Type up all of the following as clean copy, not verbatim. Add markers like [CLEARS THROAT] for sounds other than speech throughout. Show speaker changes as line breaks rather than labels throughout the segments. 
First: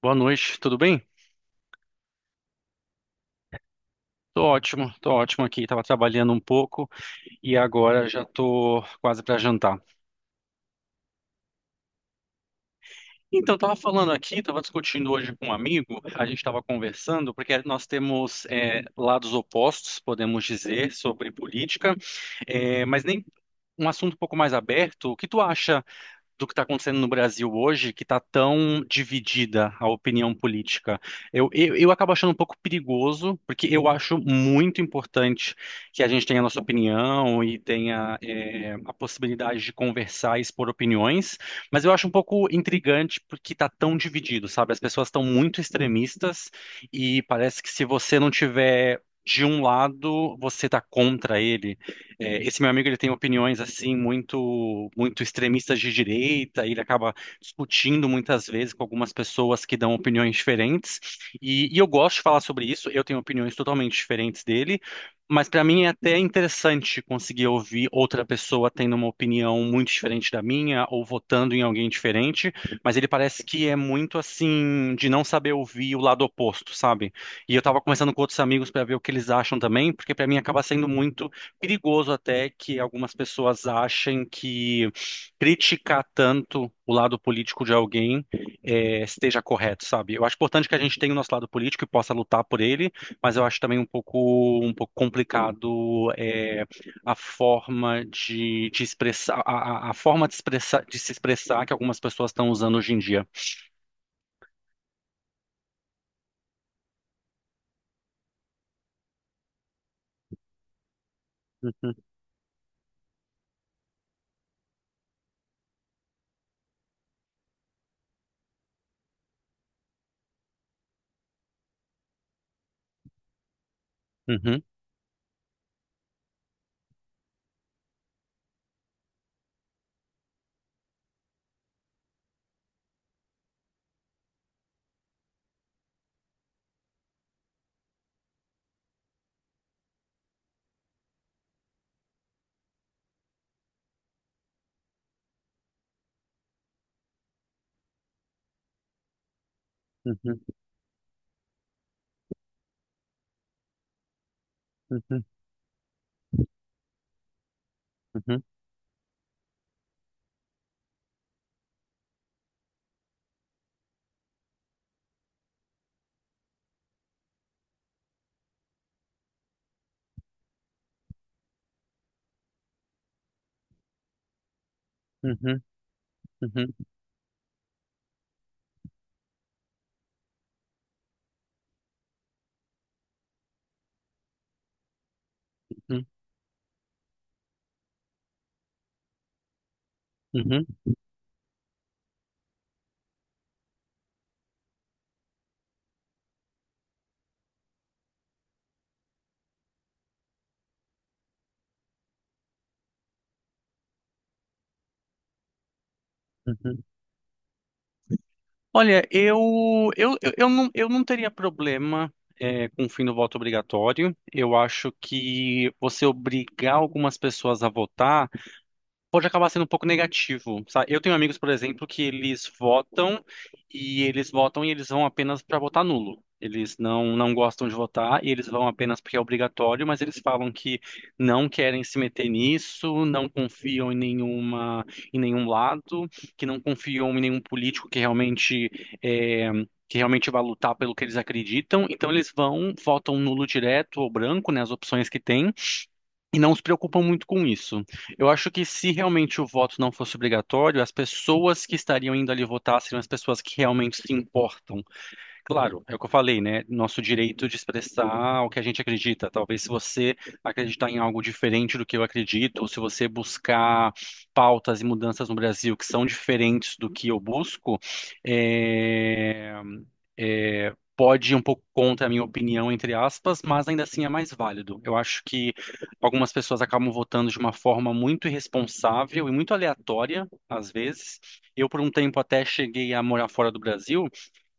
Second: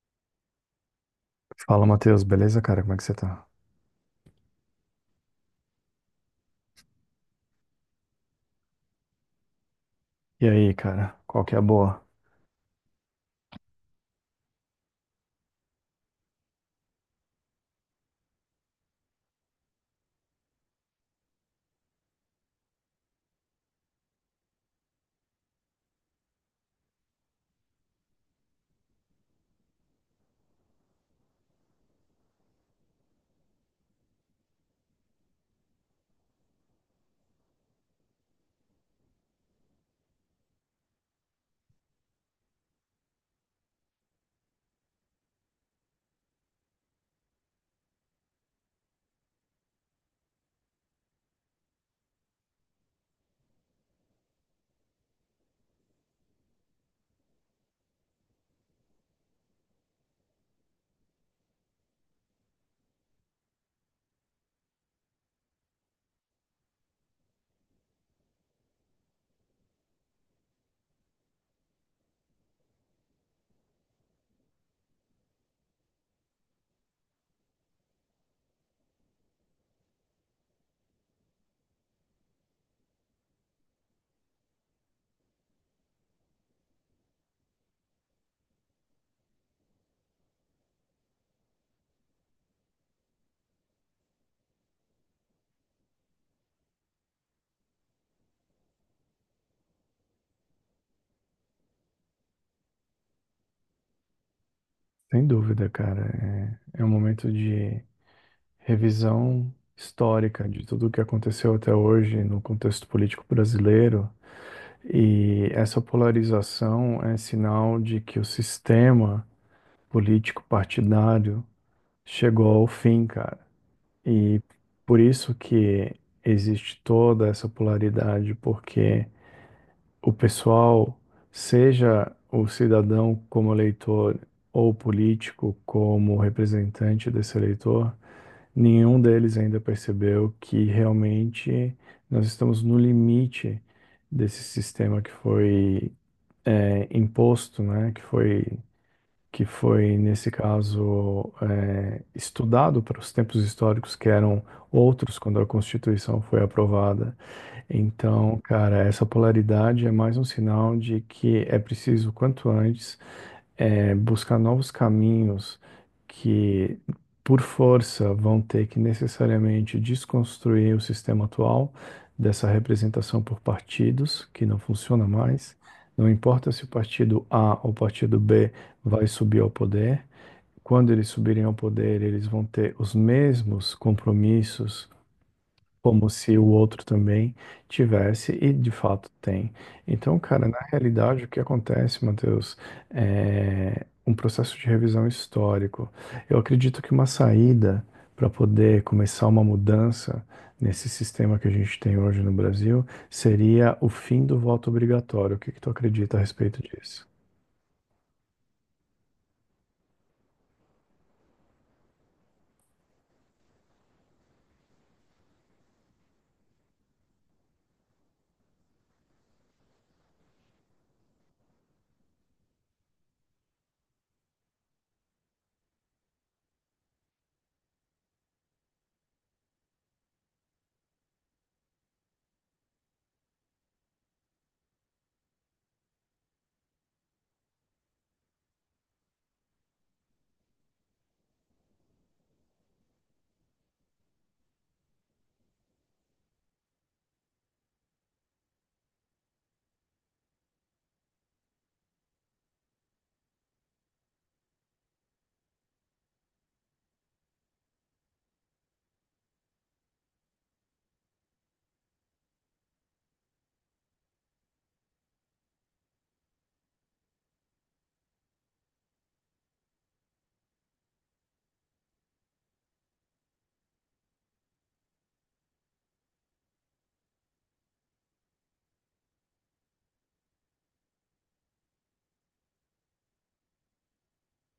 Boa noite, tudo bem?
Fala, Matheus, beleza, cara? Como é que você tá?
Tô ótimo aqui. Tava trabalhando um pouco e agora já tô quase para jantar.
E aí, cara, qual que é a boa?
Então, tava falando aqui, tava discutindo hoje com um amigo, a gente tava conversando, porque nós temos lados opostos, podemos dizer, sobre política, mas nem um assunto um pouco mais aberto. O que tu acha do que está acontecendo no Brasil hoje, que está tão dividida a opinião política. Eu acabo achando um pouco perigoso, porque eu acho muito importante que a gente tenha a nossa opinião e tenha a possibilidade de conversar e expor opiniões, mas eu acho um pouco intrigante porque está tão dividido, sabe? As pessoas estão muito extremistas e parece que se você não tiver de um lado, você está contra ele. É, esse meu amigo ele tem opiniões assim muito muito extremistas de direita, e ele acaba discutindo muitas vezes com algumas pessoas que dão opiniões diferentes. E eu gosto de falar sobre isso. Eu tenho opiniões totalmente diferentes dele, mas para mim é até interessante conseguir ouvir outra pessoa tendo uma opinião muito diferente da minha ou votando em alguém diferente. Mas ele parece que é muito assim de não saber ouvir o lado oposto, sabe? E eu tava conversando com outros amigos para ver o que eles acham também, porque para mim acaba sendo muito perigoso até que algumas pessoas achem que criticar tanto o lado político de alguém esteja correto, sabe? Eu acho importante que a gente tenha o nosso lado político e possa lutar por ele, mas eu acho também um pouco complicado, a forma de expressar a forma de se expressar que algumas pessoas estão usando hoje em dia.
Sem dúvida, cara. É, é um momento de revisão histórica de tudo o que aconteceu até hoje no contexto político brasileiro. E essa polarização é sinal de que o sistema político partidário chegou ao fim, cara. E
Uhum,
por isso que existe toda essa polaridade, porque o pessoal, seja o cidadão como eleitor ou político como representante desse eleitor, nenhum deles ainda percebeu que realmente nós estamos no limite desse sistema que foi imposto, né? Que foi, nesse
uhum,
caso, estudado para os tempos históricos que eram outros
uhum,
quando a Constituição foi aprovada. Então,
uhum,
cara, essa polaridade é mais um sinal de que é preciso, quanto antes, buscar novos caminhos que, por força, vão ter que necessariamente desconstruir o sistema atual dessa representação por partidos, que não funciona mais.
uhum,
Não importa se
uhum,
o partido A ou o partido B vai subir ao poder. Quando eles subirem ao poder, eles vão ter os mesmos compromissos,
uhum,
como se o outro também tivesse, e de fato tem. Então, cara,
uhum,
na
uhum,
realidade, o que acontece, Matheus, é um processo de revisão histórico. Eu acredito que uma saída para poder começar uma mudança nesse sistema que a gente tem hoje no Brasil seria o fim do voto obrigatório. O que que tu acredita a respeito
uhum.
disso?
Olha, eu não teria problema, com o fim do voto obrigatório. Eu acho que você obrigar algumas pessoas a votar pode acabar sendo um pouco negativo, sabe? Eu tenho amigos, por exemplo, que eles votam e eles vão apenas para votar nulo. Eles não gostam de votar e eles vão apenas porque é obrigatório, mas eles falam que não querem se meter nisso, não confiam em nenhuma, em nenhum lado, que não confiam em nenhum político que é, realmente vai lutar pelo que eles acreditam. Então eles votam nulo direto ou branco, né, as opções que tem e não se preocupam muito com isso. Eu acho que se realmente o voto não fosse obrigatório, as pessoas que estariam indo ali votar seriam as pessoas que realmente se importam. Claro, é o que eu falei, né? Nosso direito de expressar o que a gente acredita. Talvez se você acreditar em algo diferente do que eu acredito, ou se você buscar pautas e mudanças no Brasil que são diferentes do que eu busco, eh, pode ir um pouco contra a minha opinião, entre aspas, mas ainda assim é mais válido. Eu acho que algumas pessoas acabam votando de uma forma muito irresponsável e muito aleatória, às vezes. Eu, por um tempo, até cheguei a morar fora do Brasil.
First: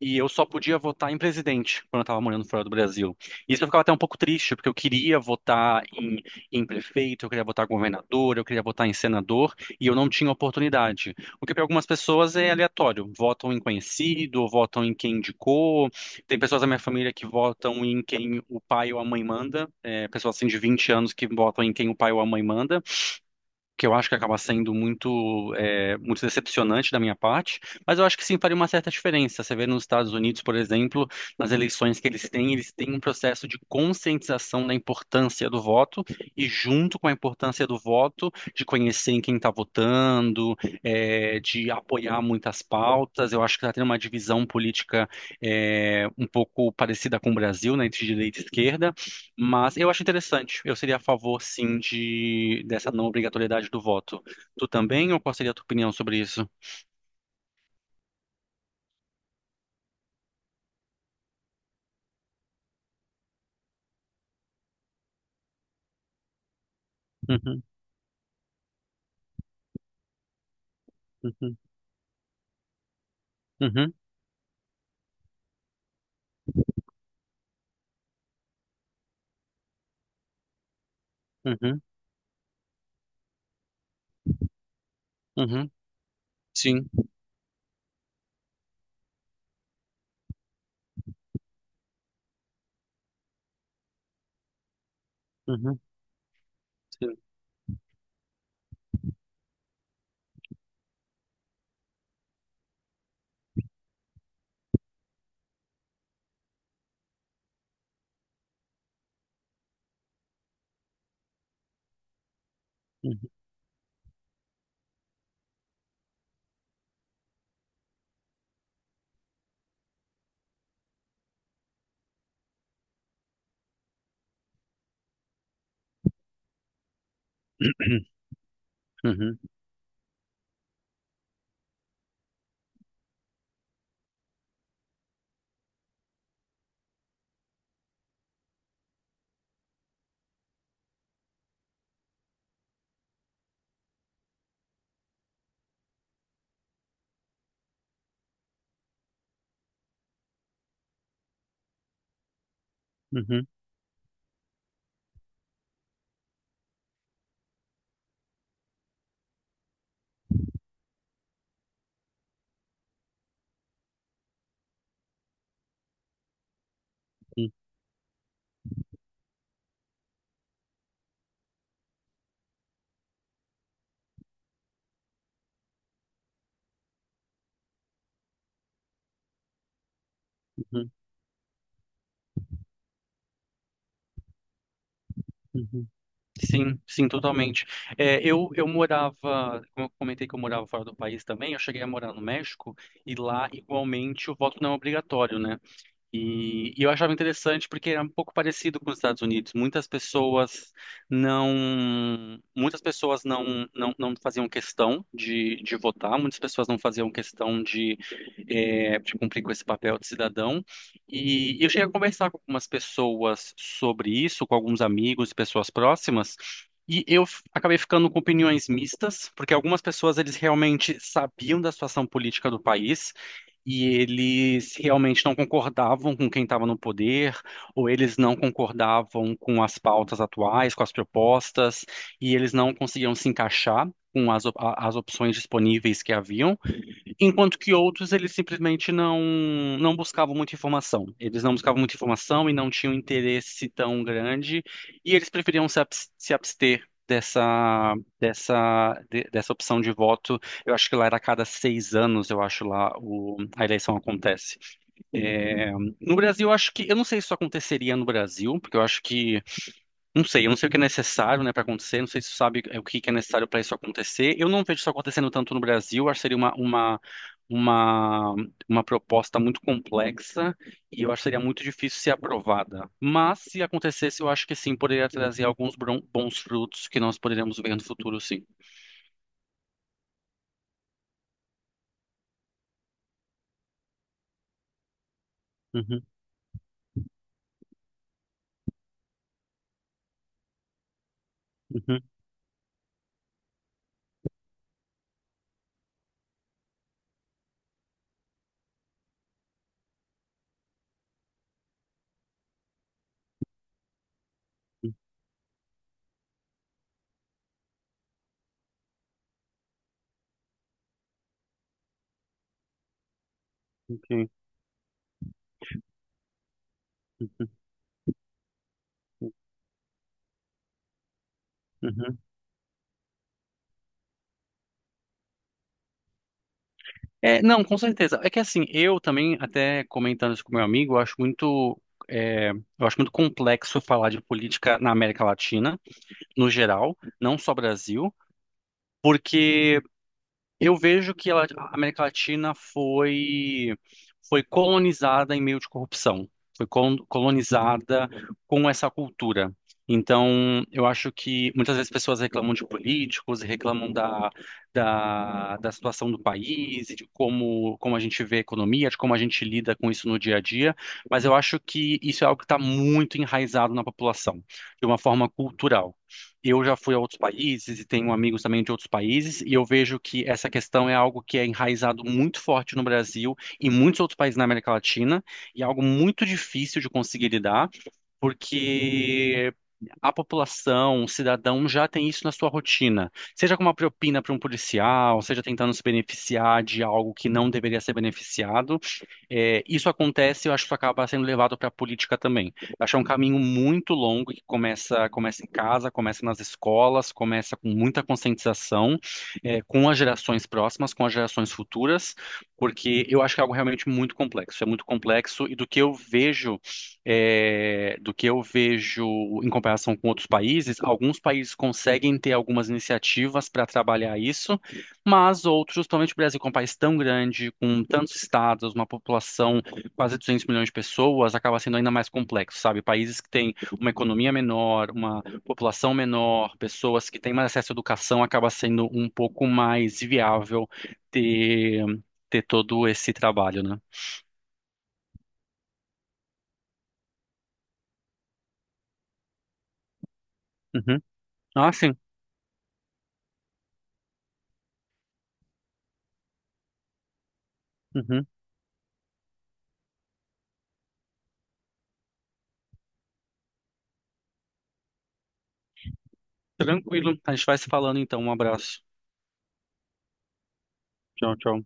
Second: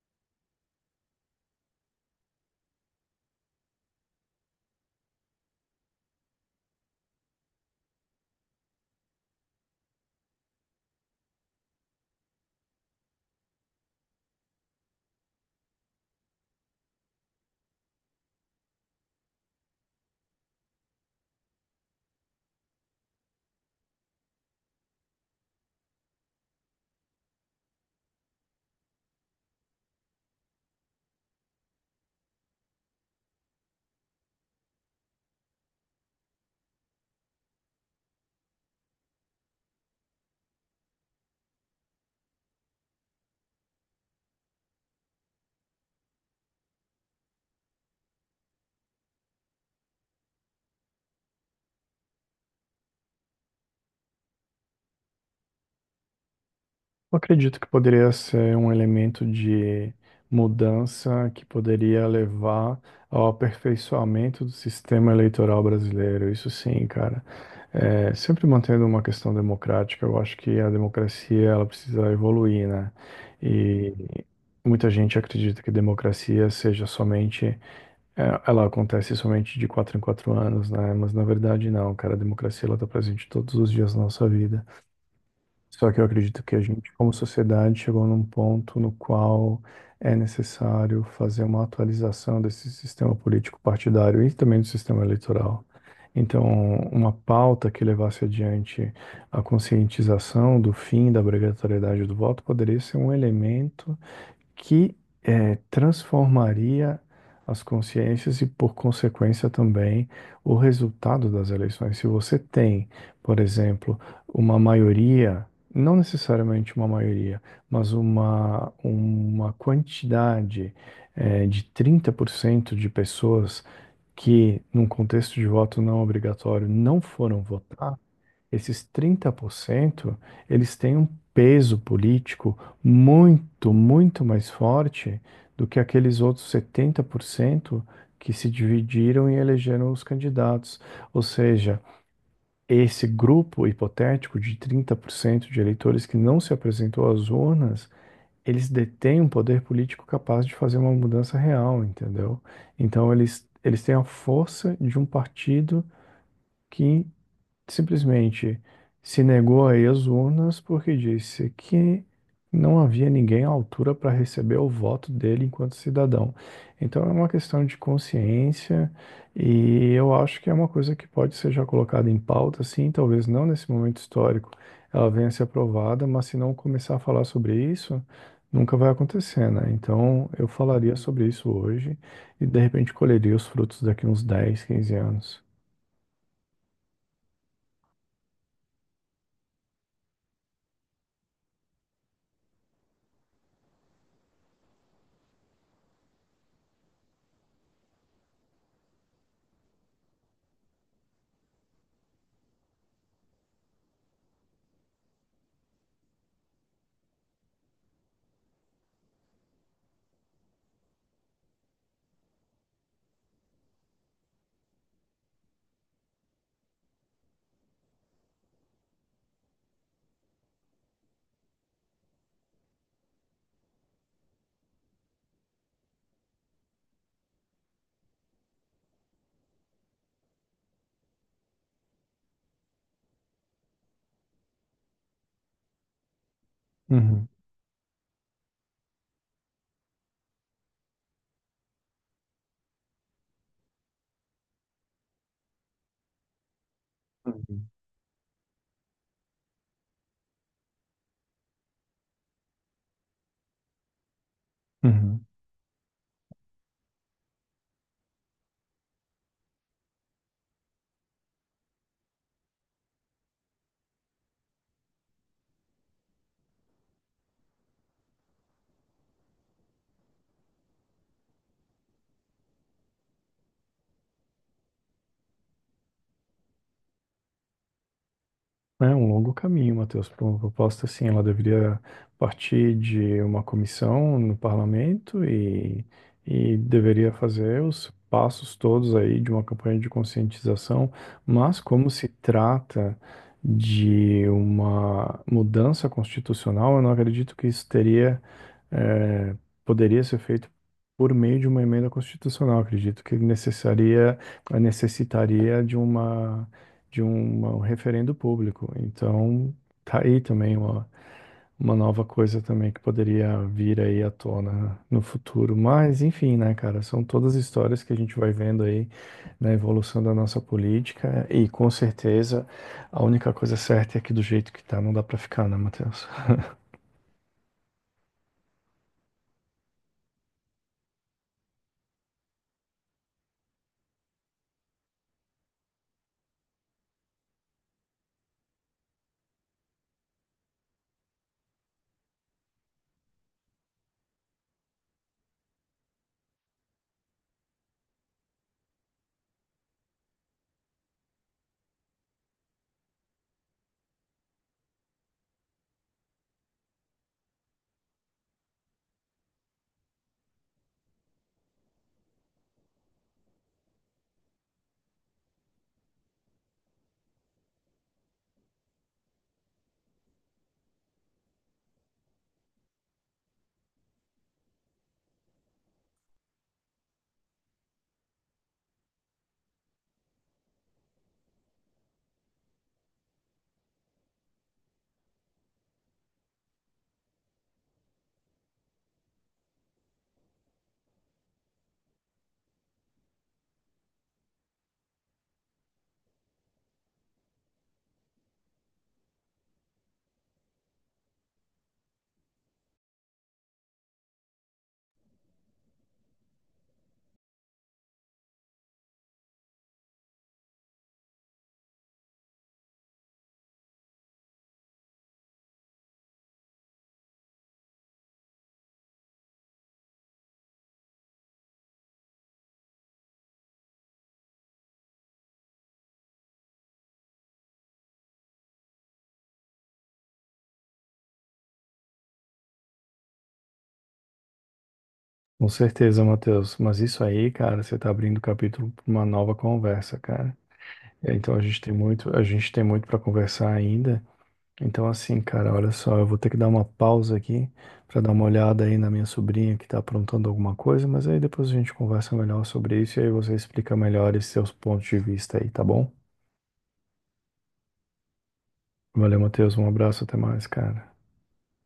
E eu só podia votar em presidente quando eu estava morando fora do Brasil. Isso eu ficava até um pouco triste, porque eu queria votar em prefeito, eu queria votar em governador, eu queria votar em senador, e eu não tinha oportunidade. O que para algumas pessoas é aleatório. Votam em conhecido, votam em quem indicou. Tem pessoas da minha família que votam em quem o pai ou a mãe manda. É, pessoas assim de 20 anos que votam em quem o pai ou a mãe manda, que eu acho que acaba sendo muito decepcionante da minha parte, mas eu acho que sim faria uma certa diferença. Você vê nos Estados Unidos, por exemplo, nas eleições que eles têm um processo de conscientização da importância do voto e, junto com a importância do voto, de conhecer em quem está votando, de apoiar muitas pautas. Eu acho que está tendo uma divisão política, um pouco parecida com o Brasil, né, entre direita e esquerda, mas eu acho interessante. Eu seria a favor, sim, de dessa não obrigatoriedade do voto. Tu também, ou qual seria a tua opinião sobre isso?
Eu acredito que poderia ser um elemento de mudança que poderia levar ao aperfeiçoamento do sistema eleitoral brasileiro. Isso sim, cara.
Uhum,
É, sempre mantendo uma questão democrática, eu acho que a democracia
uhum,
ela precisa evoluir, né? E
uhum,
muita gente acredita que democracia seja ela acontece somente de quatro em quatro anos, né? Mas na verdade
uhum,
não, cara. A democracia ela está presente todos os dias da nossa vida.
uhum.
Só que eu acredito que a
Sim.
gente, como sociedade, chegou num ponto no qual é necessário fazer uma atualização desse sistema político partidário e também do sistema eleitoral.
Uhum,
Então, uma
sim.
pauta que levasse adiante a conscientização do fim da obrigatoriedade do voto poderia ser um elemento que transformaria as consciências e, por consequência, também o resultado das eleições. Se você tem,
Uhum,
por exemplo, uma maioria, não necessariamente uma maioria, mas uma quantidade de 30% de pessoas que, num contexto de voto não obrigatório, não foram votar,
[CLEARS THROAT]
esses trinta
uhum,
por cento eles têm um peso político muito, muito mais forte do que aqueles outros 70% que se dividiram e elegeram os candidatos. Ou seja, esse grupo hipotético de 30% de eleitores que não se apresentou às urnas, eles detêm um poder político capaz de fazer uma mudança real, entendeu? Então, eles,
uhum,
eles têm a força de um partido que simplesmente se negou a ir às urnas porque disse que não havia ninguém à altura para receber o voto dele enquanto cidadão. Então é uma questão de consciência, e eu acho que é uma coisa que pode ser já colocada em pauta, sim. Talvez não nesse momento histórico ela venha a ser aprovada, mas se não começar a falar sobre isso, nunca vai acontecer, né? Então eu
uhum,
falaria sobre isso hoje e de repente colheria os frutos daqui uns 10 15 anos.
uhum. Sim, sim, totalmente. É, eu morava, como eu comentei que eu morava fora do país também, eu cheguei a morar no México e lá igualmente o voto não é obrigatório, né? E eu achava interessante porque era um pouco parecido com os Estados Unidos. Muitas pessoas não faziam questão de votar, muitas pessoas não faziam questão de cumprir com esse papel de cidadão. E eu cheguei a conversar com algumas pessoas sobre isso, com alguns amigos e pessoas próximas. E eu acabei ficando com opiniões mistas, porque algumas pessoas eles realmente sabiam da situação política do país, e eles realmente não concordavam com quem estava no poder, ou eles não concordavam com as pautas atuais, com as propostas, e eles não conseguiam se encaixar com as opções disponíveis que haviam.
Uhum,
Enquanto que outros, eles simplesmente não buscavam muita informação. Eles não buscavam muita informação e não tinham interesse tão grande, e eles preferiam se abster
uhum.
dessa opção de voto. Eu acho que lá era a cada 6 anos, eu acho lá a eleição acontece.
Uhum.
No Brasil, eu acho que, eu não sei se isso aconteceria no Brasil, porque eu acho que não sei, eu não sei o que é necessário, né, para acontecer, não sei se você sabe o que que é necessário para isso acontecer. Eu não vejo isso acontecendo tanto no Brasil, acho que seria uma, uma proposta muito complexa e eu acho que seria muito difícil ser aprovada. Mas se acontecesse, eu acho que sim, poderia trazer alguns bons frutos que nós poderíamos ver no futuro, sim.
É um longo caminho, Matheus, para uma proposta assim. Ela deveria partir de uma comissão no parlamento, e,
Uhum,
e deveria fazer os passos todos aí de uma campanha de conscientização, mas como
uhum,
se trata de uma mudança constitucional, eu não acredito que isso teria, é, poderia ser feito por meio de uma emenda constitucional. Acredito que necessitaria de uma, um referendo público. Então, tá aí também uma nova coisa também que poderia vir aí à
ok.
tona no futuro. Mas, enfim, né, cara, são todas
Uhum,
histórias que a gente vai vendo aí na evolução da nossa política e, com
uhum.
certeza, a única coisa certa é que do jeito que tá, não dá para ficar, né, Matheus?
É, não, com certeza. É que assim, eu também, até comentando isso com meu amigo, eu acho muito complexo falar de política na América Latina, no geral, não só Brasil, porque eu vejo que a América Latina foi colonizada em meio de corrupção, foi colonizada com essa cultura. Então, eu acho que muitas vezes pessoas reclamam de políticos, e reclamam da situação do país, e de como a gente vê a economia, de como a gente lida com isso no dia a dia, mas eu acho que isso é algo que está muito enraizado na população, de uma forma cultural. Eu já fui a outros países e tenho amigos também de outros países, e eu vejo que essa questão é algo que é enraizado muito forte no Brasil e em muitos outros países na América Latina, e é algo muito difícil de conseguir lidar porque a população, o cidadão já tem isso na sua rotina, seja com uma propina para um policial, seja tentando se beneficiar de algo que não deveria ser beneficiado. É, isso acontece, eu acho que isso acaba sendo levado para a política também. Eu acho que é um caminho muito longo que começa em casa, começa nas escolas, começa com muita conscientização, com as gerações próximas, com as gerações futuras, porque eu acho que é algo realmente muito complexo. É muito complexo e do que eu vejo é, do que eu vejo em comparação com outros países, alguns países conseguem ter algumas iniciativas para trabalhar isso, mas outros, principalmente o Brasil, que é um país tão grande, com tantos estados, uma população quase 200 milhões de pessoas, acaba sendo ainda mais complexo, sabe? Países que têm uma economia menor, uma população menor, pessoas que têm mais acesso à educação, acaba sendo um pouco mais viável ter, ter todo esse trabalho, né?
Com certeza, Matheus. Mas isso aí, cara, você tá abrindo o capítulo para uma nova conversa, cara.
Uhum.
É, então a gente
Ah,
tem
sim.
muito, a gente tem muito para conversar ainda. Então assim, cara, olha só, eu vou ter que dar uma pausa aqui para dar uma
Uhum.
olhada aí na minha sobrinha que tá aprontando alguma coisa, mas aí depois a gente conversa melhor sobre isso e aí você explica melhor esses seus pontos de vista aí, tá bom?
Tranquilo. A gente vai se falando então. Um abraço.
Valeu, Matheus. Um abraço, até mais, cara.
Tchau, tchau.